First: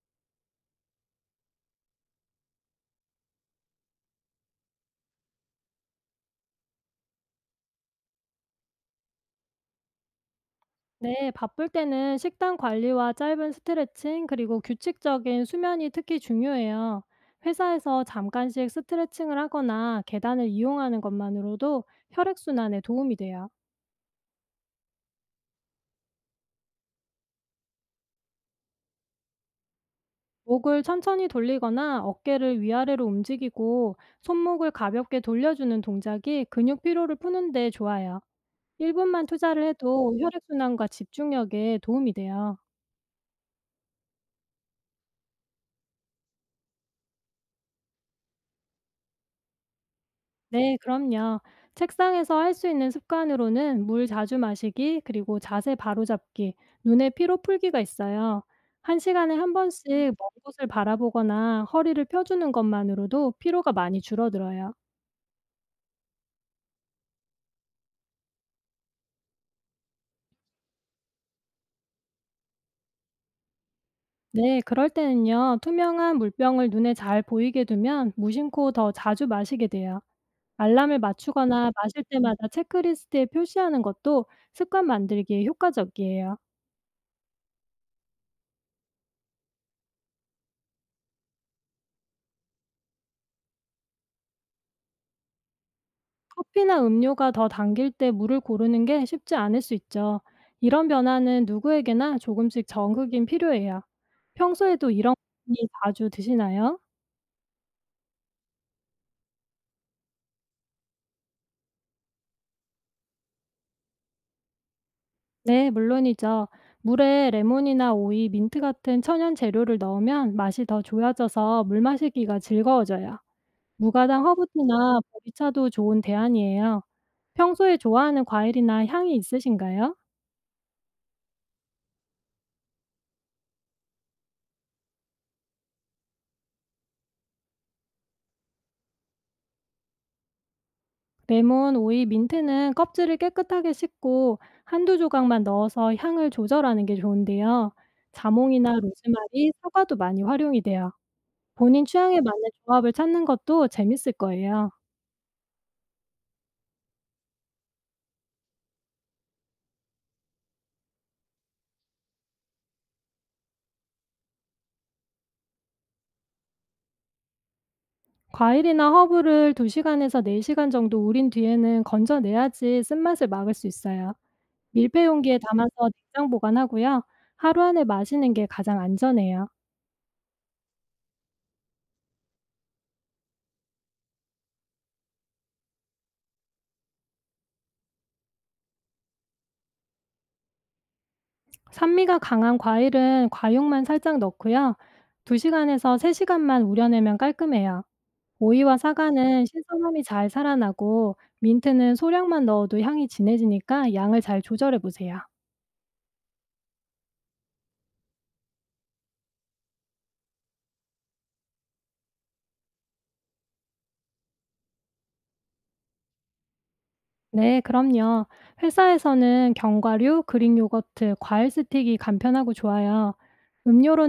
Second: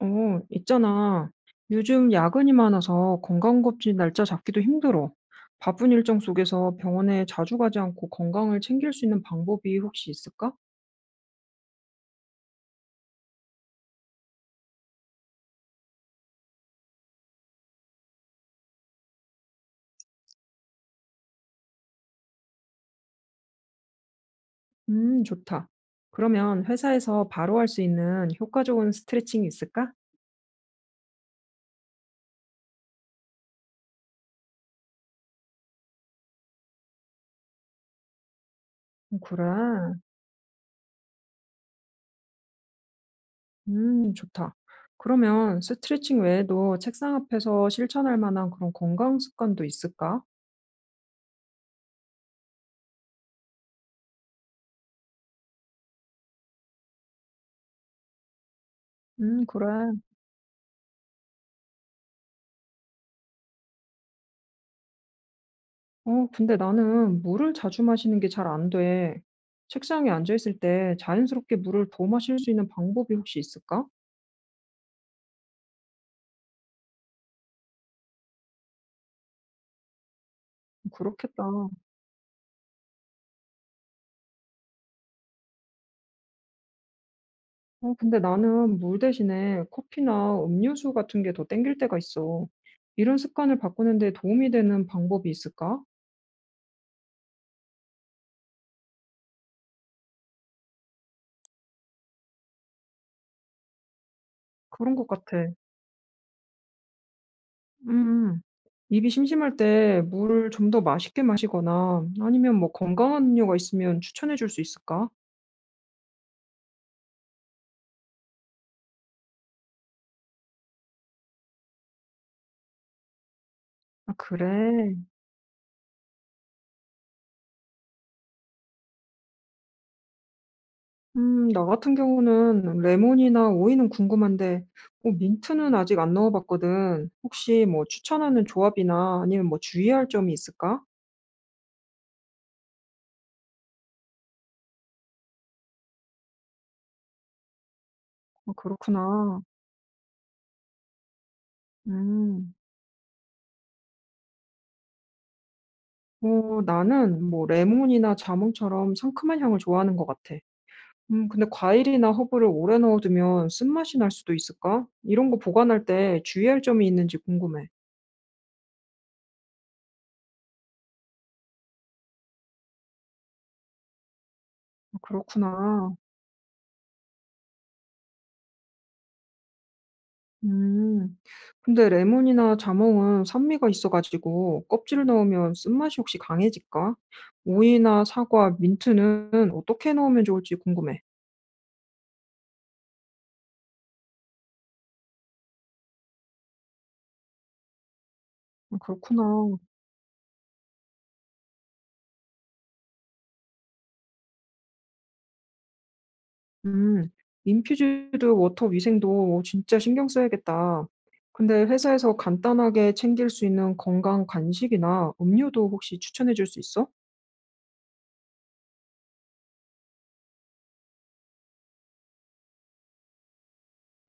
어, 있잖아. 요즘 야근이 많아서 건강검진 날짜 잡기도 힘들어. 바쁜 일정 속에서 병원에 자주 가지 않고 건강을 챙길 수 있는 방법이 혹시 있을까? 네, 바쁠 때는 식단 관리와 짧은 스트레칭, 그리고 규칙적인 수면이 특히 중요해요. 회사에서 잠깐씩 스트레칭을 하거나 계단을 이용하는 것만으로도 혈액순환에 도움이 돼요. 좋다. 그러면 회사에서 바로 할 수 있는 효과 좋은 스트레칭이 있을까? 목을 천천히 돌리거나 어깨를 위아래로 움직이고 손목을 가볍게 돌려주는 동작이 근육 피로를 푸는데 좋아요. 1분만 그래. 투자를 해도 혈액순환과 집중력에 도움이 돼요. 좋다. 그러면 스트레칭 외에도 책상 앞에서 실천할 만한 그런 건강 습관도 있을까? 네, 그럼요. 책상에서 할 수 있는 습관으로는 물 자주 마시기, 그리고 자세 바로잡기, 눈의 피로 풀기가 있어요. 한 시간에 한 그래. 번씩 먼 곳을 바라보거나 허리를 펴주는 것만으로도 피로가 많이 줄어들어요. 어, 근데 나는 물을 자주 마시는 게 잘 안 돼. 책상에 앉아 있을 때 자연스럽게 물을 더 마실 수 있는 방법이 혹시 있을까? 네, 그럴 때는요, 투명한 물병을 눈에 잘 보이게 두면 무심코 더 자주 마시게 돼요. 알람을 그렇겠다. 맞추거나 마실 때마다 체크리스트에 표시하는 것도 습관 만들기에 효과적이에요. 어, 근데 나는 물 대신에 커피나 음료수 같은 게 더 땡길 때가 있어. 이런 습관을 바꾸는 데 도움이 되는 방법이 있을까? 커피나 음료가 더 당길 때 물을 고르는 게 쉽지 않을 수 있죠. 이런 변화는 누구에게나 조금씩 적응이 필요해요. 평소에도 그런 것 이런 같아. 커피 자주 드시나요? 음, 입이 심심할 때 물을 좀 더 맛있게 마시거나 아니면 뭐 건강한 음료가 있으면 추천해 줄 수 있을까? 네, 물론이죠. 물에 레몬이나 오이, 민트 같은 천연 재료를 넣으면 맛이 더 좋아져서 물 마시기가 즐거워져요. 아, 무가당 그래. 허브티나 보리차도 좋은 대안이에요. 평소에 좋아하는 과일이나 향이 있으신가요? 나 같은 경우는 레몬이나 오이는 궁금한데 어 민트는 아직 안 넣어 봤거든. 혹시 뭐 추천하는 조합이나 아니면 뭐 주의할 점이 있을까? 레몬, 오이, 민트는 껍질을 깨끗하게 씻고 한두 조각만 넣어서 향을 조절하는 게 좋은데요. 어, 자몽이나 그렇구나. 로즈마리, 사과도 많이 활용이 돼요. 본인 취향에 맞는 음. 조합을 찾는 것도 재밌을 거예요. 어 나는 뭐 레몬이나 자몽처럼 상큼한 향을 좋아하는 것 같아. 근데 과일이나 허브를 오래 넣어두면 쓴맛이 날 수도 있을까? 이런 거 보관할 때 주의할 점이 있는지 궁금해. 과일이나 허브를 2시간에서 4시간 정도 우린 뒤에는 건져내야지 쓴맛을 막을 수 있어요. 어, 밀폐 용기에 담아서 그렇구나. 냉장 보관하고요. 하루 안에 마시는 게 가장 안전해요. 음. 근데 레몬이나 자몽은 산미가 있어 가지고 껍질을 넣으면 쓴맛이 혹시 강해질까? 오이나 사과, 민트는 어떻게 넣으면 좋을지 궁금해. 산미가 강한 과일은 과육만 살짝 넣고요. 2시간에서 3시간만 우려내면 깔끔해요. 오이와 아, 그렇구나. 사과는 신선함이 잘 살아나고 민트는 소량만 넣어도 향이 진해지니까 양을 잘 조절해 보세요. 음. 인퓨즈드 워터 위생도 진짜 신경 써야겠다. 근데 회사에서 간단하게 챙길 수 있는 건강 간식이나 음료도 혹시 추천해 줄 수 있어? 네, 그럼요. 회사에서는 견과류, 그릭 요거트, 과일 스틱이 간편하고 좋아요.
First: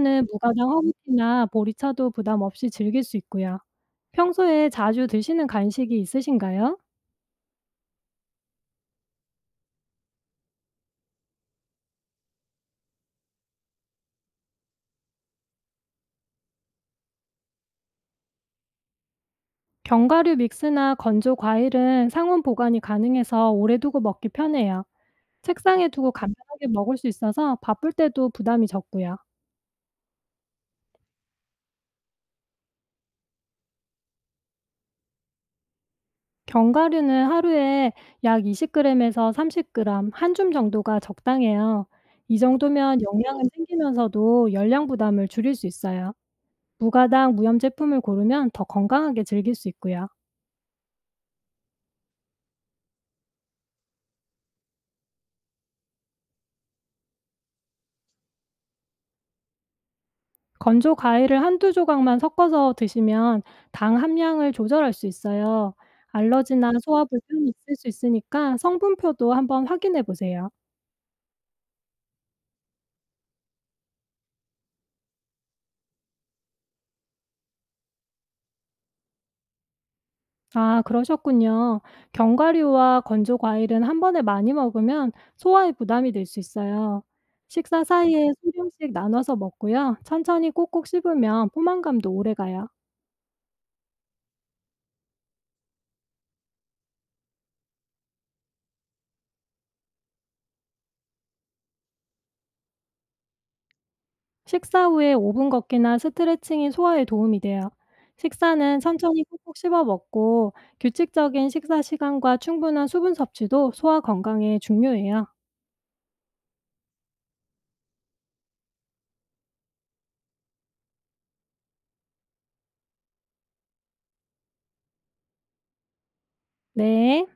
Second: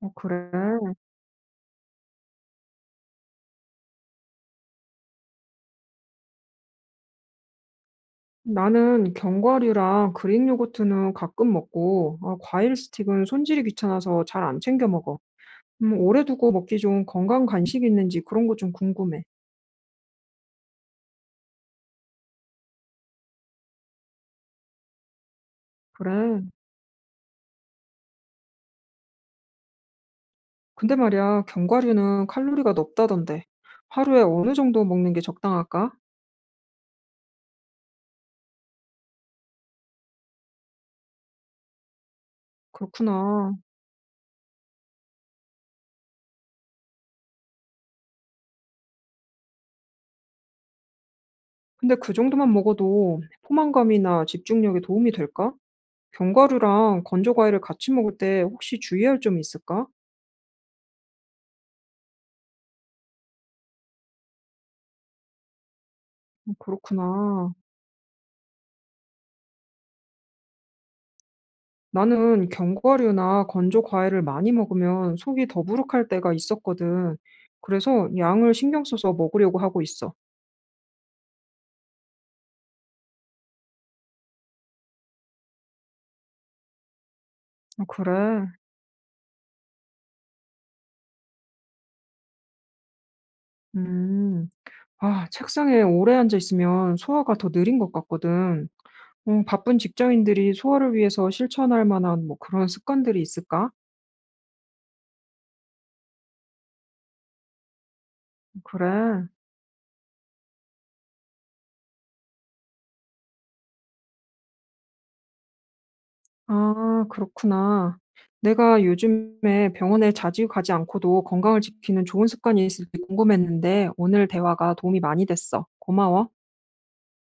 어, 그래. 무가당 허브티나 보리차도 부담 없이 즐길 수 있고요. 평소에 자주 드시는 간식이 있으신가요? 나는 견과류랑 그릭 요거트는 가끔 먹고, 아, 과일 스틱은 손질이 귀찮아서 잘 안 챙겨 먹어. 오래 두고 먹기 좋은 건강 간식 있는지 그런 거 좀 궁금해. 견과류 믹스나 건조 과일은 상온 보관이 가능해서 오래 두고 먹기 편해요. 책상에 두고 그래. 간편하게 먹을 수 있어서 바쁠 때도 부담이 적고요. 근데 말이야, 견과류는 칼로리가 높다던데. 하루에 어느 정도 먹는 게 적당할까? 견과류는 하루에 약 20g에서 30g 한줌 정도가 적당해요. 이 정도면 영양은 그렇구나. 챙기면서도 열량 부담을 줄일 수 있어요. 무가당 무염 제품을 고르면 더 건강하게 즐길 수 있고요. 근데 그 정도만 먹어도 포만감이나 집중력에 도움이 될까? 견과류랑 건조 과일을 같이 먹을 때 혹시 주의할 점이 있을까? 건조 과일을 한두 조각만 섞어서 드시면 당 함량을 조절할 수 있어요. 알러지나 소화 불편이 그렇구나. 있을 수 있으니까 성분표도 한번 확인해 보세요. 나는 견과류나 건조 과일을 많이 먹으면 속이 더부룩할 때가 있었거든. 그래서 양을 신경 써서 먹으려고 하고 있어. 아, 그러셨군요. 견과류와 건조 과일은 한 번에 많이 먹으면 소화에 부담이 될 수 있어요. 식사 아, 그래? 사이에 소량씩 나눠서 먹고요. 천천히 꼭꼭 씹으면 포만감도 오래가요. 음. 아, 책상에 오래 앉아 있으면 소화가 더 느린 것 같거든. 바쁜 직장인들이 소화를 위해서 실천할 만한 뭐 그런 습관들이 있을까? 식사 후에 5분 걷기나 스트레칭이 소화에 도움이 돼요. 식사는 천천히 그래. 꾹꾹 씹어 먹고 규칙적인 식사 시간과 충분한 수분 섭취도 소화 건강에 중요해요. 아, 그렇구나. 내가 요즘에 병원에 자주 가지 않고도 건강을 지키는 좋은 습관이 있을지 궁금했는데 오늘 대화가 도움이 많이 됐어. 고마워. 네.